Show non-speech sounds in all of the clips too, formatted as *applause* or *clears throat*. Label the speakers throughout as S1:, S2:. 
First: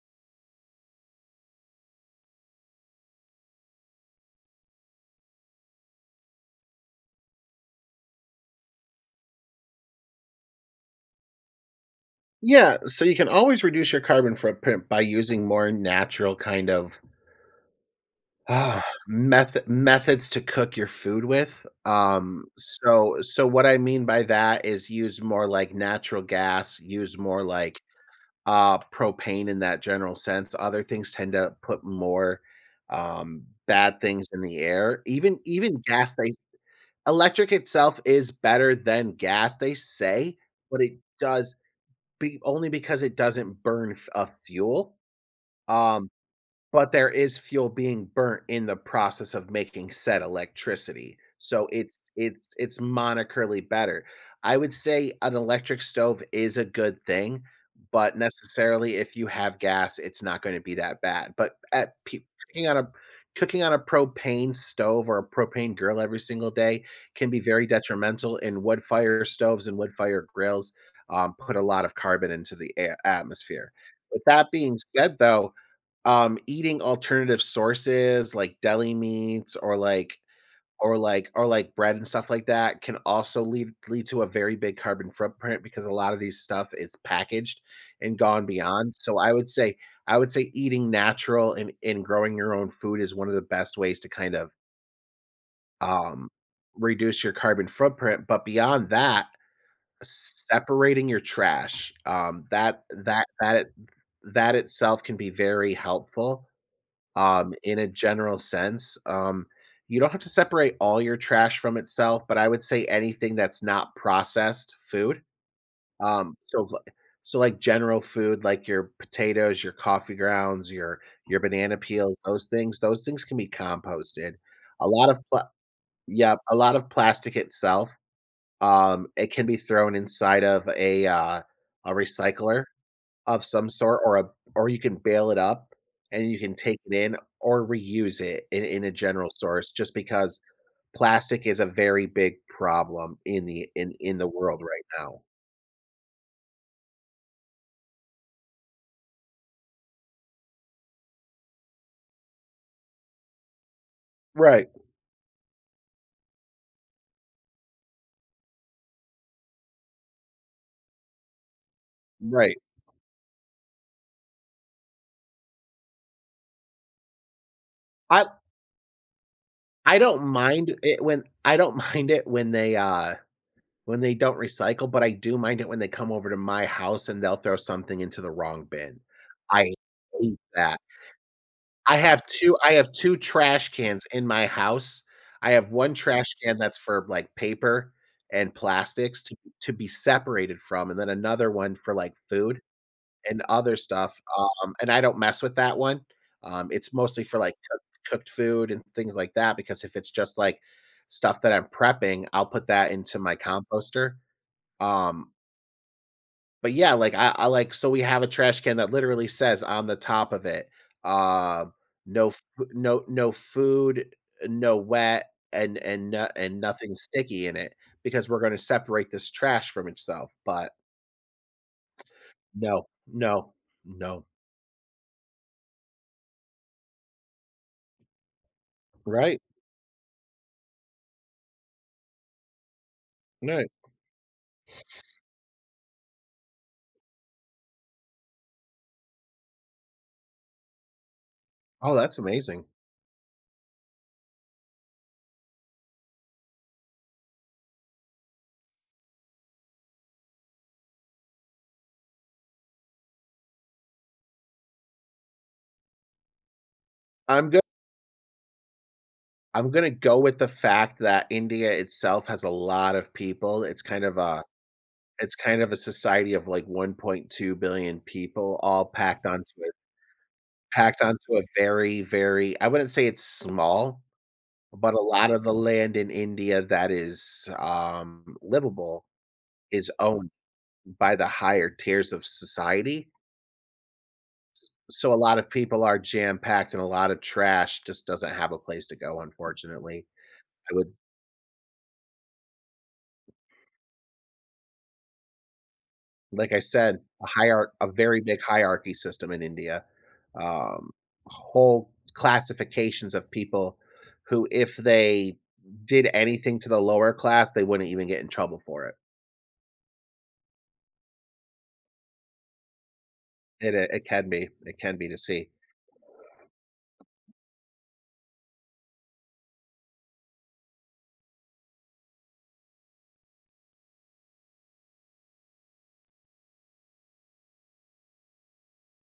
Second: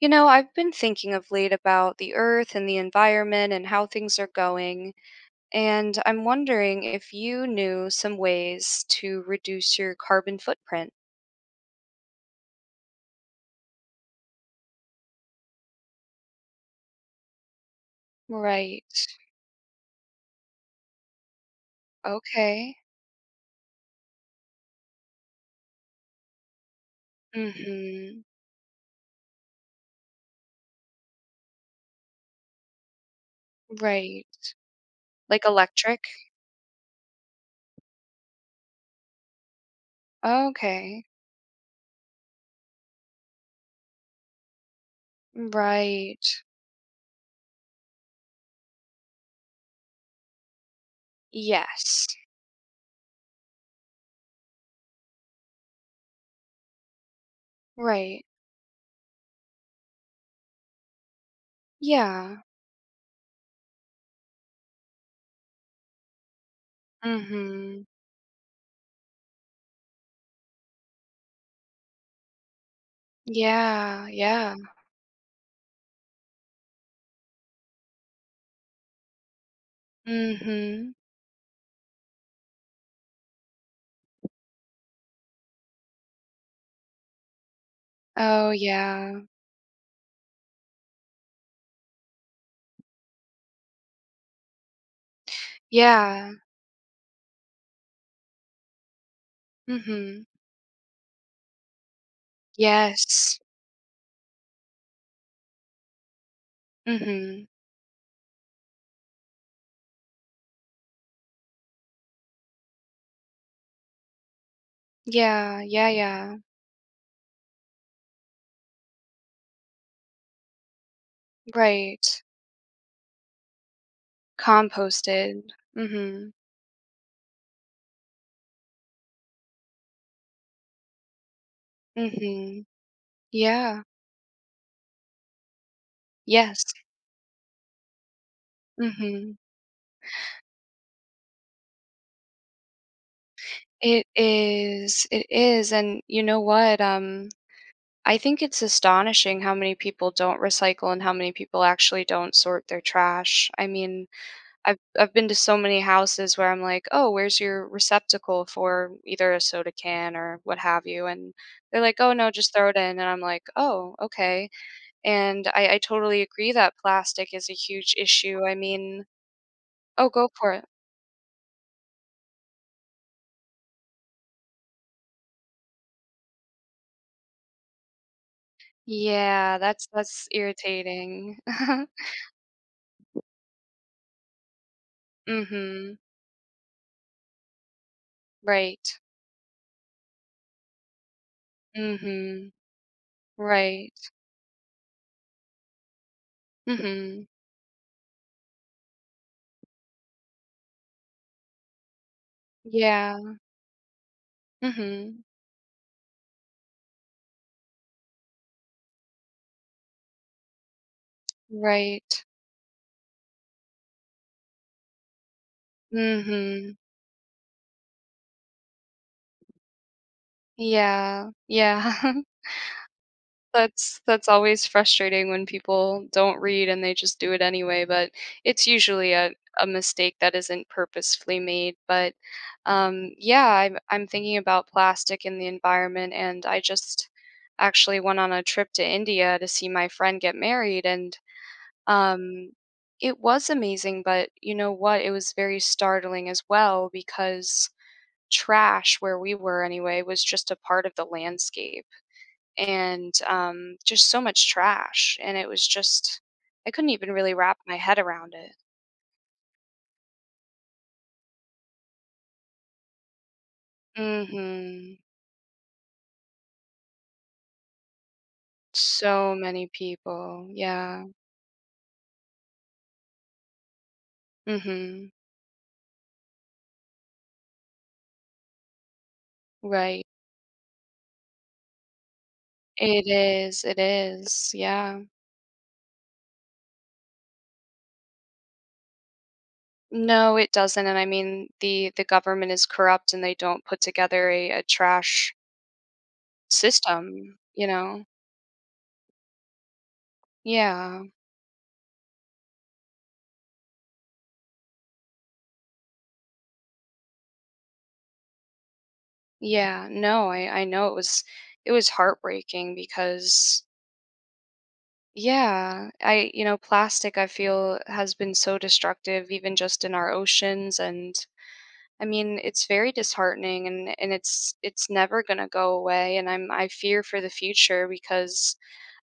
S1: You know, I've been thinking of late about the earth and the environment and how things are going, and I'm wondering if you knew some ways to reduce your carbon footprint.
S2: Yeah, so you can always reduce your carbon footprint by using more natural kind of uh,
S1: Right.
S2: methods to cook your food with. Um,
S1: Okay.
S2: so so what I mean by that is use more like natural gas, use more like
S1: Mhm.
S2: propane in that general sense. Other things tend to put more um bad
S1: Right.
S2: things in the air. Even
S1: Like
S2: even
S1: electric?
S2: gas they electric itself is better than gas, they say, but it
S1: Okay.
S2: does be only because it doesn't burn f a fuel, um,
S1: Right.
S2: but there is fuel being burnt in the process of making said electricity, so it's
S1: Yes.
S2: it's it's monetarily better. I would say an electric stove is a good thing, but
S1: Right.
S2: necessarily if you have gas, it's not gonna be that bad, but at pe
S1: Yeah.
S2: cooking on a cooking on a propane stove or a propane grill every single day can be very
S1: Mhm.
S2: detrimental, and wood fire stoves and wood fire grills, put a lot of carbon into the air atmosphere.
S1: Yeah,
S2: With that
S1: yeah.
S2: being said, though, eating alternative sources like deli meats
S1: Mhm.
S2: or like bread and stuff like that can also lead to a very big carbon footprint because a lot of these stuff is packaged and gone
S1: Oh
S2: beyond.
S1: yeah.
S2: I would say eating natural and growing your own food is one of the best ways to kind of um
S1: Yeah.
S2: reduce your carbon footprint. But beyond that,
S1: Mhm.
S2: separating your trash.
S1: Yes.
S2: That itself can be very helpful
S1: Mhm.
S2: in a general sense. You don't have to separate all your trash from itself, but I would say anything that's not processed food.
S1: Yeah, yeah,
S2: Um,
S1: yeah.
S2: so, li- so like general food, like your potatoes, your coffee grounds, your banana
S1: Right.
S2: peels, those things. Those things can be composted. A lot of
S1: Composted.
S2: pla-
S1: Mhm.
S2: yeah, a lot of plastic itself. It can be thrown inside of a recycler
S1: Mhm.
S2: of some
S1: Yeah.
S2: sort, or a or you can bail it up and you can
S1: Yes.
S2: take it in or reuse it in a general
S1: Mhm.
S2: source just because plastic is a very big problem
S1: It
S2: in the world right
S1: is.
S2: now.
S1: It is. And you know what? I think it's astonishing how many people don't recycle and how many people actually don't sort their trash. I mean,
S2: Right,
S1: I've been to so many houses where I'm like, "Oh, where's your receptacle for either a soda can or what have you?" And they're like, "Oh no, just
S2: right.
S1: throw it in." And I'm like, "Oh, okay." And I totally agree that plastic is a huge
S2: I
S1: issue, I mean.
S2: I
S1: Oh,
S2: don't
S1: go for it.
S2: mind it when I don't *laughs* mind it when they don't recycle, but I do mind it when they come over to my house and they'll throw something into the wrong bin.
S1: Yeah,
S2: I
S1: that's
S2: hate that.
S1: irritating. *laughs*
S2: I have 2 trash cans in my house. I have 1
S1: Mhm.
S2: trash can that's for, like, paper and
S1: Right.
S2: plastics to be separated from, and then another one for, like,
S1: Mhm.
S2: food and other
S1: Right.
S2: stuff, and I don't mess with that one. It's mostly
S1: Mhm.
S2: for, like, cooked food and things like that because if it's just, like, stuff that I'm prepping, I'll put that into
S1: Yeah.
S2: my composter.
S1: Mhm.
S2: Um, but yeah, like I like so we have a trash can that literally says on the top of it, um,
S1: Right.
S2: no food, no wet, and no, and
S1: Mhm.
S2: nothing sticky in it because we're going to separate this trash from itself. But
S1: Yeah. Yeah. *laughs*
S2: no, no,
S1: That's
S2: no.
S1: always frustrating when people don't read and they just do it anyway, but it's usually
S2: Right,
S1: a mistake that isn't purposefully made, but, yeah,
S2: right.
S1: I'm thinking about plastic in the environment, and I just actually went on a trip to India to see my friend get married, and,
S2: Oh, that's
S1: um,
S2: amazing.
S1: it was amazing, but you know what? It was very startling as well because trash, where we were anyway, was just a part of the landscape and just so much trash. And it was just, I couldn't even really
S2: I'm
S1: wrap
S2: good.
S1: my head around it.
S2: I'm gonna go with the fact that India itself has a lot of people.
S1: Mm hmm
S2: It's kind of a society of like 1.2 billion people all packed
S1: So
S2: onto
S1: many people.
S2: packed
S1: Yeah.
S2: onto a very, very I wouldn't say it's small,
S1: mm
S2: but a
S1: hmm
S2: lot of the land in India that is, livable is
S1: Right.
S2: owned by the higher tiers of
S1: It
S2: society.
S1: is. It is. Yeah.
S2: So a lot of people are jam packed and a lot of trash just doesn't have a place to go, unfortunately.
S1: No, it
S2: I
S1: doesn't.
S2: would
S1: And I mean, the government is corrupt and they don't put together a trash
S2: Like I said,
S1: system, you
S2: a
S1: know?
S2: very big hierarchy system in India. Um,
S1: Yeah.
S2: whole classifications of people who, if they did anything to the lower class, they wouldn't even get in trouble for it.
S1: Yeah. No, I know it was heartbreaking because
S2: It I it can be to see.
S1: yeah, I you know, plastic I feel has been so destructive even just in our oceans and I mean, it's very disheartening and it's never going to go away and I fear for the future because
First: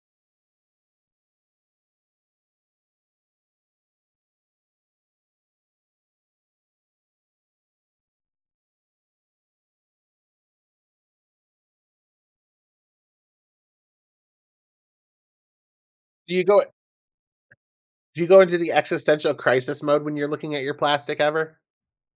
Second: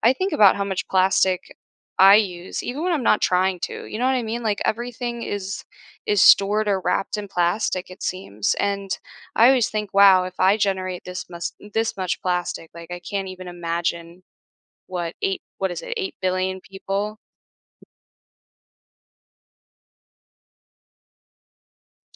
S1: I think about how much plastic I use even when I'm not trying to. You know what I mean? Like everything is stored or wrapped in plastic it seems. And I always think, wow, if I generate this much plastic, like I can't even imagine what, 8 what is it,
S2: Do you
S1: 8 billion
S2: go
S1: people?
S2: do you go into the existential crisis mode when you're looking at your plastic ever?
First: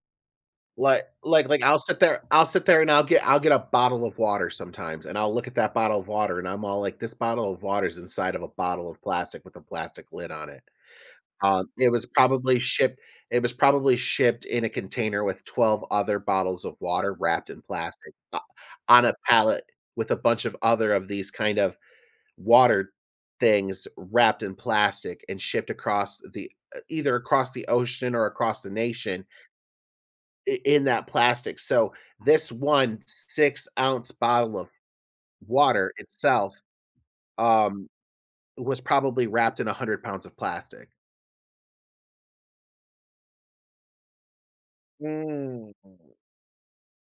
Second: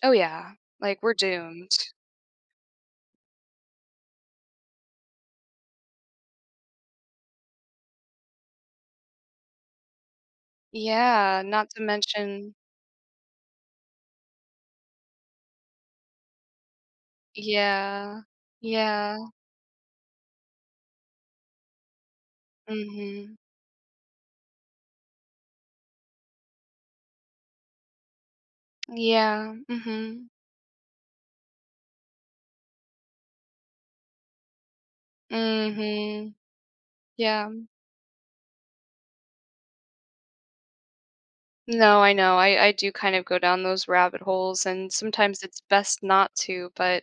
S1: Oh, yeah, like, we're doomed.
S2: I'll sit there and I'll get a bottle of water sometimes, and I'll look at that bottle of water, and I'm all like, "This bottle of water is inside of a bottle of plastic with a plastic lid on it."
S1: Yeah,
S2: Um,
S1: not to
S2: it was
S1: mention
S2: probably shipped it was probably shipped in a container with 12 other bottles of water wrapped in plastic
S1: yeah,
S2: o on a
S1: yeah,
S2: pallet with a bunch of other of these kind of water
S1: mhm,
S2: things wrapped in plastic and shipped across the, either across the ocean or across the nation
S1: yeah, mhm,
S2: I in that plastic, so this 1 6-ounce bottle of water
S1: mhm,
S2: itself,
S1: yeah.
S2: um, was probably wrapped in 100 pounds of plastic.
S1: No, I know, I do kind of go down those rabbit holes, and sometimes it's
S2: Mm.
S1: best not to, but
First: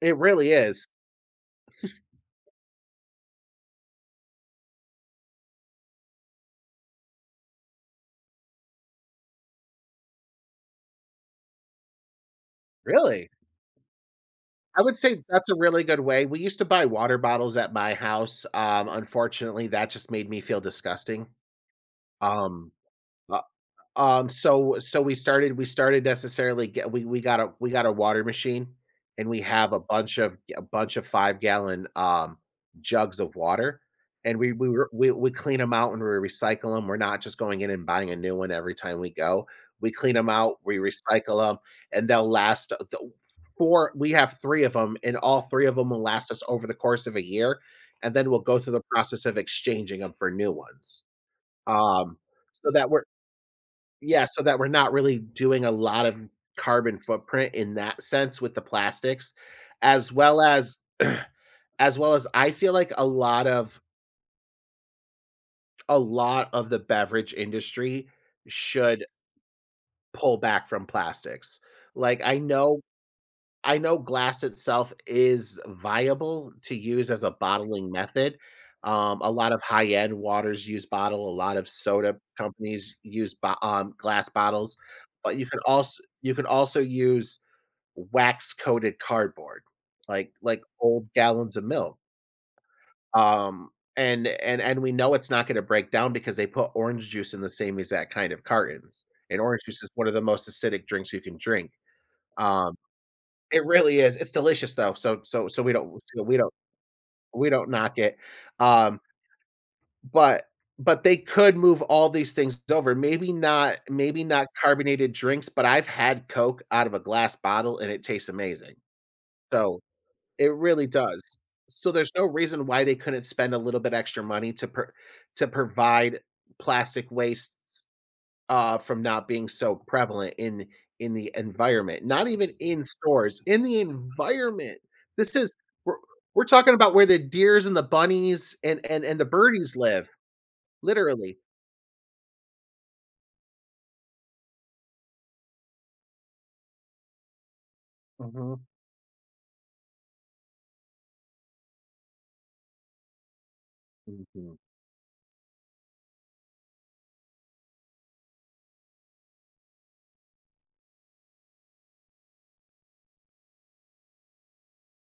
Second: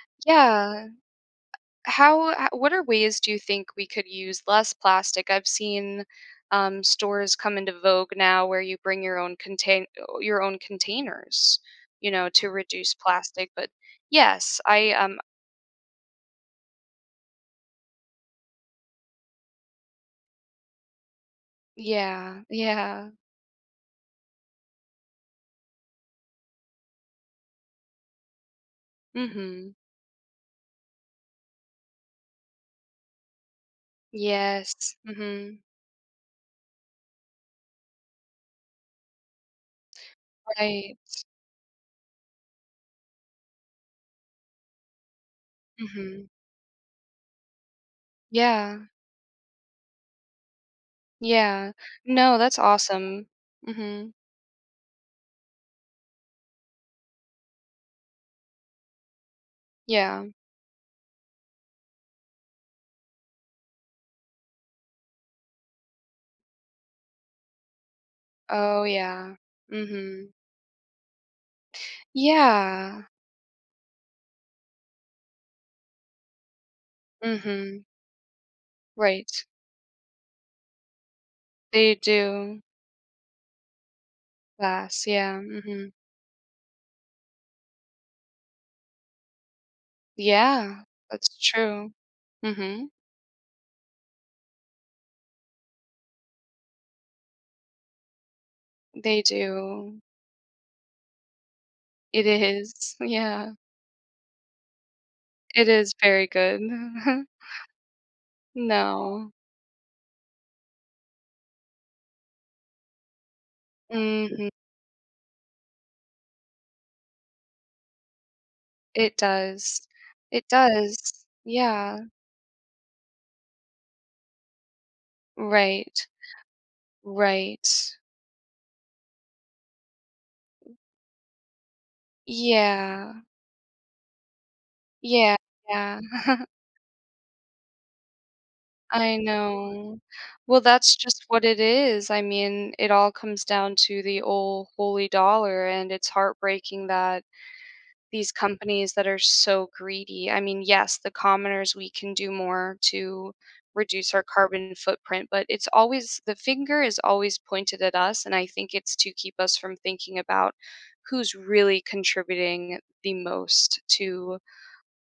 S2: It really is.
S1: yeah. How what are ways do you think we could use less plastic? I've seen stores come into vogue now where you bring your own contain your own containers, you know, to reduce
S2: Really?
S1: plastic, but yes,
S2: I
S1: I
S2: would say that's a really good way. We used to buy water bottles at my house, unfortunately, that just made me feel disgusting.
S1: yeah,
S2: Um,
S1: yeah,
S2: uh we started necessarily get we got a water machine and we
S1: mm-hmm,
S2: have a bunch of 5 gallon, jugs of water, and
S1: yes,
S2: we
S1: mm-hmm,
S2: clean them out and we recycle them. We're not just going in and buying a new one every time we go. We clean them out, we
S1: right,
S2: recycle them, and they'll last, uh, th 4 we have 3 of them, and all 3 of them will
S1: mm-hmm,
S2: last us over the course of a year, and then we'll go through
S1: yeah,
S2: the process of exchanging them for new ones.
S1: yeah.
S2: Um,
S1: No, that's
S2: so that we're
S1: awesome. Mm-hmm.
S2: yeah, so that we're not really doing a lot of carbon footprint in that sense with the plastics, as
S1: Yeah.
S2: well as *clears throat* as well as I feel like a lot of the beverage industry
S1: Oh
S2: should
S1: yeah. Mm-hmm.
S2: pull back from plastics. Like,
S1: Yeah.
S2: I know glass itself is viable to use as a
S1: Mm-hmm.
S2: bottling method.
S1: Right.
S2: A lot of high-end waters use bottle, a lot of
S1: They
S2: soda
S1: do.
S2: companies use bo glass bottles,
S1: Class,
S2: but
S1: yeah, mhm.
S2: you can also use wax-coated cardboard, like
S1: Yeah,
S2: old
S1: that's
S2: gallons of
S1: true.
S2: milk.
S1: Mhm.
S2: Um, and we know it's not gonna break down because they put orange juice in the same exact kind of cartons,
S1: They
S2: and orange juice is
S1: do.
S2: one of the most acidic drinks you can drink.
S1: It
S2: Um
S1: is, *laughs* yeah.
S2: it really is. It's delicious though,
S1: It is very good. *laughs*
S2: we don't knock it. Um,
S1: No.
S2: but but they could move all these things over. Maybe not
S1: Mhm.
S2: carbonated drinks, but I've had Coke out of a glass bottle and it tastes amazing.
S1: It
S2: So,
S1: does. It
S2: it really does.
S1: does.
S2: So
S1: Yeah.
S2: there's no reason why they couldn't spend a little bit extra money to
S1: Right.
S2: provide plastic wastes
S1: Right.
S2: from not being so prevalent in the environment, not even in
S1: Yeah.
S2: stores, in the environment.
S1: Yeah,
S2: This is we're,
S1: yeah. *laughs*
S2: we're talking about where the deers and the bunnies
S1: I
S2: and the birdies
S1: know.
S2: live,
S1: Well, that's just
S2: literally.
S1: what it is. I mean, it all comes down to the old holy dollar, and it's heartbreaking that these
S2: Hmm.
S1: companies that are so greedy. I mean, yes, the commoners, we can do more to reduce our
S2: Hmm.
S1: carbon footprint, but it's always the finger is always pointed at us. And I think it's to keep us from thinking about who's really contributing the most to,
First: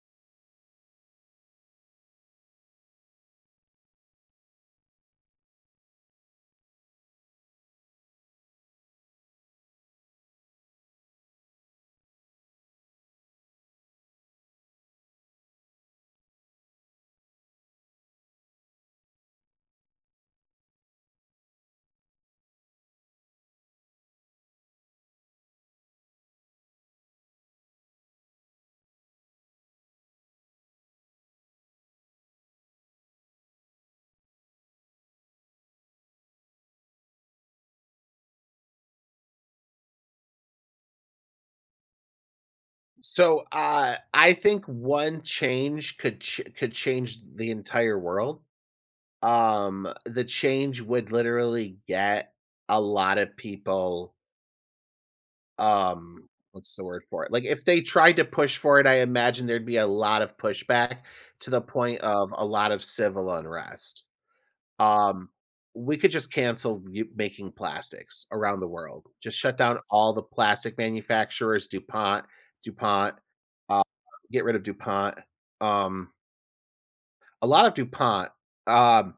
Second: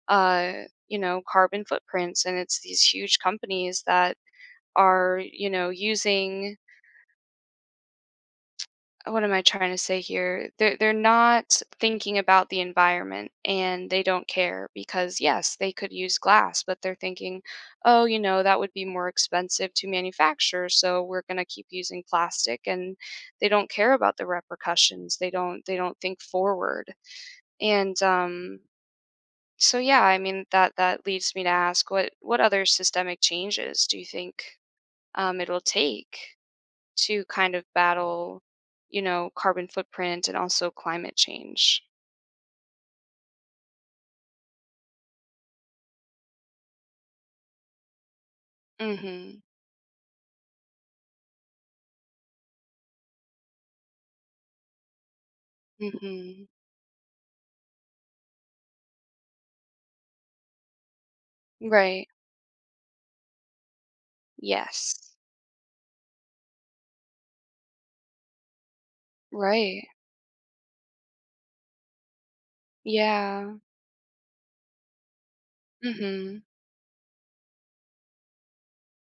S1: uh, you know, carbon footprints. And it's these huge companies that are, you know, using what am I trying to say here? They're not thinking about the environment and they don't care because yes, they could use glass, but they're thinking, oh, you know, that would be more expensive to manufacture, so we're gonna keep using plastic and they don't care about the repercussions. They don't think forward. And so yeah, I mean that leads me to ask what other systemic changes do you think it'll take to kind of battle, you know, carbon footprint and also climate change?
S2: So I think one change could change the entire world.
S1: Mhm.
S2: The change would literally get a lot of people
S1: Mhm.
S2: what's the word for it? Like, if they tried to push for it, I imagine there'd be a lot of pushback to the point
S1: Right.
S2: of a lot of civil unrest.
S1: Yes.
S2: Um, we could just making plastics around the world. Just shut down
S1: Right.
S2: all the plastic manufacturers, DuPont, DuPont,
S1: Yeah.
S2: uh, get rid of DuPont. Um,
S1: Mhm.
S2: a lot of DuPont. Um,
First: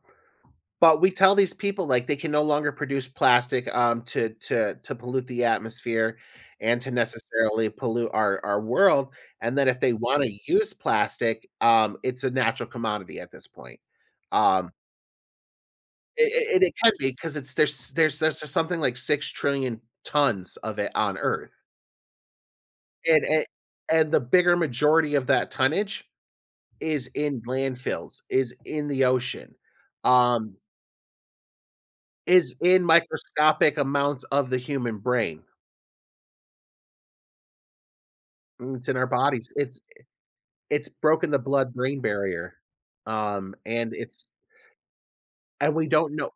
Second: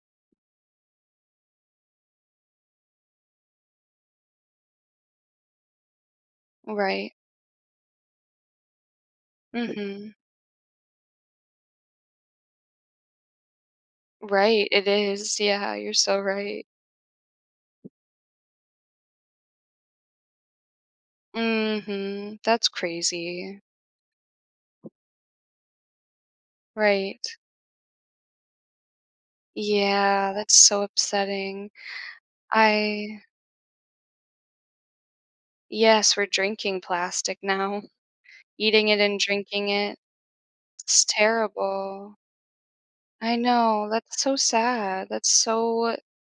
S2: but we tell these people, like, they can no longer produce plastic, to pollute the atmosphere and to
S1: Right.
S2: necessarily pollute our world, and then if they
S1: Mhm.
S2: wanna use plastic, it's a natural commodity at this point.
S1: Right.
S2: Um,
S1: It is. Yeah, you're so right.
S2: it can be because it's there's something like 6,000,000,000,000 tons of it on Earth,
S1: Mhm. That's
S2: and and
S1: crazy.
S2: and the bigger majority of that tonnage is
S1: Right.
S2: in landfills, is in the ocean.
S1: Yeah, that's
S2: Um
S1: so upsetting.
S2: Is in
S1: I
S2: microscopic amounts of the human brain.
S1: yes, we're drinking plastic now.
S2: Mm,
S1: Eating
S2: it's in
S1: it
S2: our
S1: and
S2: bodies.
S1: drinking it.
S2: It's
S1: It's
S2: broken the blood-brain
S1: terrible.
S2: barrier,
S1: I know.
S2: and
S1: That's
S2: it's
S1: so sad. That's
S2: and we
S1: so
S2: don't know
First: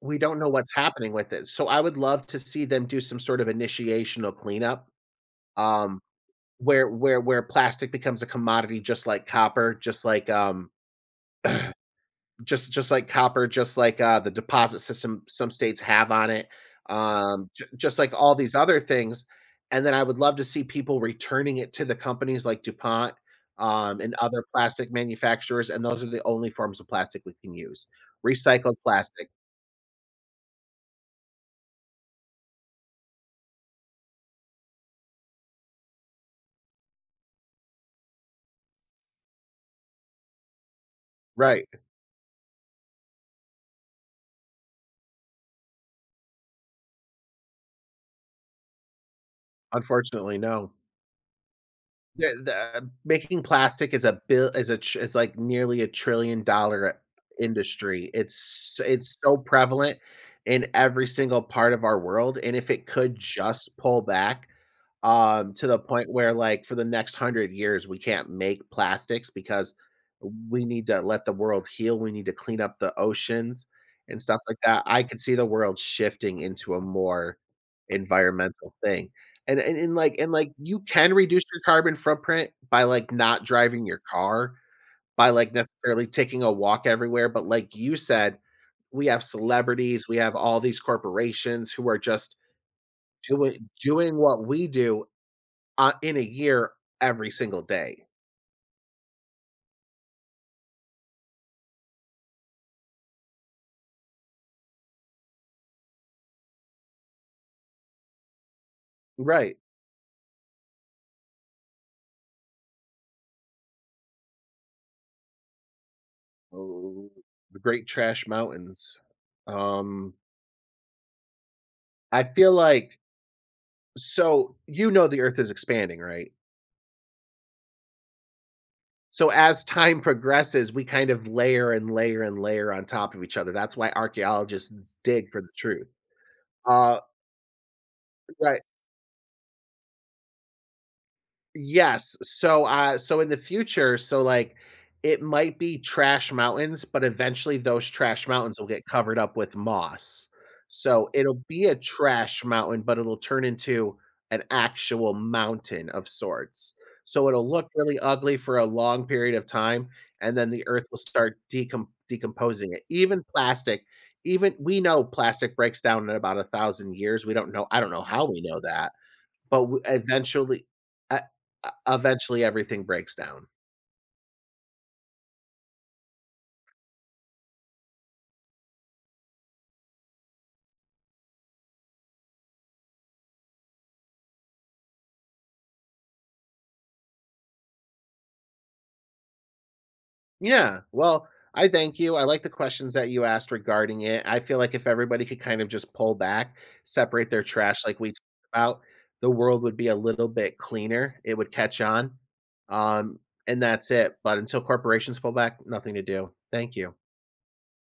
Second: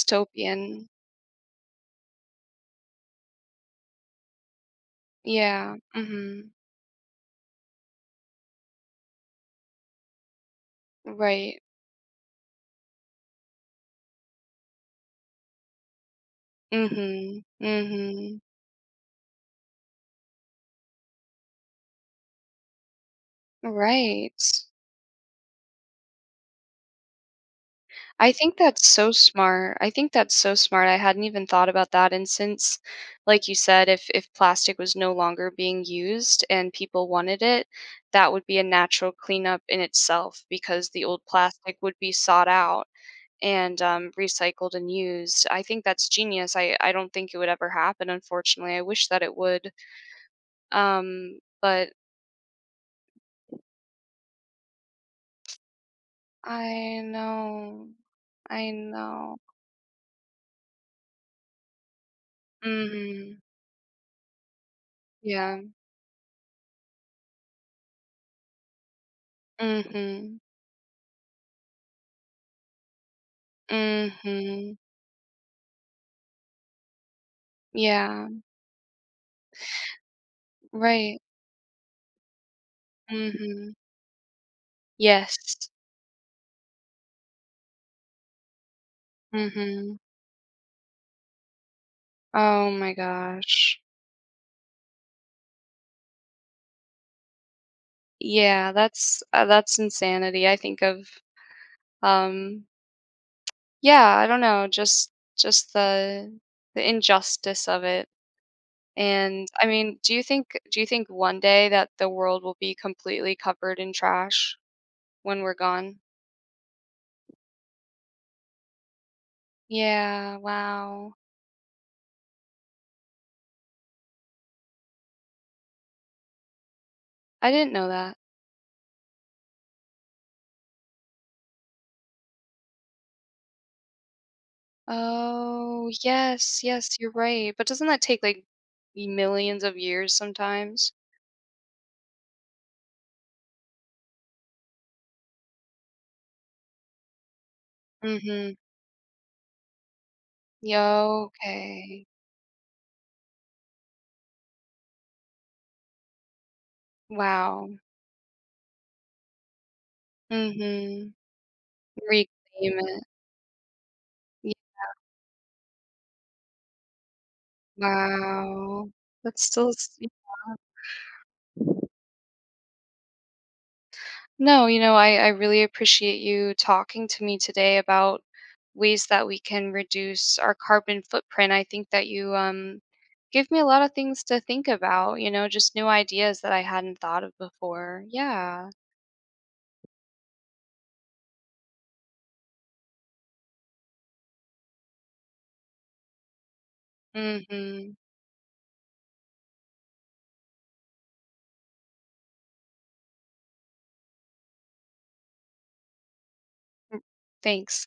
S2: what's happening with it, so I would love to see them do some sort of initiational cleanup,
S1: Yeah.
S2: um,
S1: Mhm.
S2: where plastic becomes a commodity just like copper,
S1: Right.
S2: Just like copper, just like, the deposit system some states have on it,
S1: Mhm.
S2: j just like all
S1: Mhm.
S2: these other things, and then I would love to see people returning it to the companies like DuPont, and
S1: Right.
S2: other plastic manufacturers, and those are the only forms of plastic we can use.
S1: I think
S2: Recycled
S1: that's so
S2: plastic.
S1: smart. I think that's so smart. I hadn't even thought about that, and since like you said, if plastic was no longer being used and people wanted it, that would be a natural cleanup in itself because the old
S2: Right.
S1: plastic would be sought out and recycled and used. I think that's genius. I don't think it would ever happen, unfortunately. I wish that it would.
S2: Unfortunately, no.
S1: But
S2: The making plastic is a bill is a tr is like nearly a
S1: I
S2: $1,000,000,000,000
S1: know.
S2: industry.
S1: I
S2: It's
S1: know.
S2: so prevalent in every single part of our world, and if it could
S1: Mm-hmm.
S2: just pull back,
S1: Yeah.
S2: to the point where, like, for the next 100 years, we can't make plastics because
S1: Mm-hmm.
S2: we need to let the world heal, we need to clean up the oceans and stuff like
S1: Mm-hmm.
S2: that. I could see the world shifting into a more
S1: Yeah.
S2: environmental thing. And, like, you can
S1: Right.
S2: reduce your carbon footprint by, like, not
S1: Mm-hmm.
S2: driving your car, by, like,
S1: Yes.
S2: necessarily taking a walk everywhere, but like you said, we have
S1: Mm-hmm.
S2: celebrities, we have all these corporations who are just
S1: Oh my gosh.
S2: doing what we do in a year, every single day.
S1: Yeah, that's insanity. I think of um yeah, I don't know, just the injustice of it. And
S2: Right.
S1: I mean, do you think one day that the world will be completely covered in trash when we're gone?
S2: Oh. The Great Trash Mountains. Um,
S1: Yeah, wow.
S2: I feel like so you know the Earth is expanding, right?
S1: I didn't know that.
S2: So as time progresses, we kind of layer and layer and layer on top of each other. That's why archaeologists dig for the truth.
S1: Oh, yes, yes,
S2: Uh,
S1: you're right. But doesn't that take like
S2: right.
S1: millions of years sometimes?
S2: Yes, so in the future so, like, it might be trash mountains, but eventually those trash
S1: Mhm.
S2: mountains will get covered up with moss.
S1: Yeah,
S2: So, it'll be a
S1: okay.
S2: trash mountain, but it'll turn into an actual mountain of sorts. So, it'll look
S1: Wow.
S2: really ugly for a long period of time, and then the earth will
S1: Mhm.
S2: start decomposing
S1: Reclaim
S2: it.
S1: it.
S2: Even plastic
S1: Yeah,
S2: even we know plastic breaks down in about 1,000 years, we don't know I don't know how we know
S1: wow.
S2: that.
S1: That's
S2: But
S1: still
S2: w eventually e e eventually everything breaks down.
S1: no, you know, I really appreciate you talking to me today about ways that we can reduce our carbon footprint. I think that you gave me a lot of things to think about, you know, just new ideas that I hadn't thought of before. Yeah.
S2: Yeah, well, I thank you, I like the questions that you asked regarding it, I feel like if everybody could kind of just pull back, separate their trash
S1: Hmm.
S2: like we talked about, the world would be a little bit cleaner, it would catch on, um, and that's it, but until corporations pull back, nothing to do. Thank you.
S1: Thanks.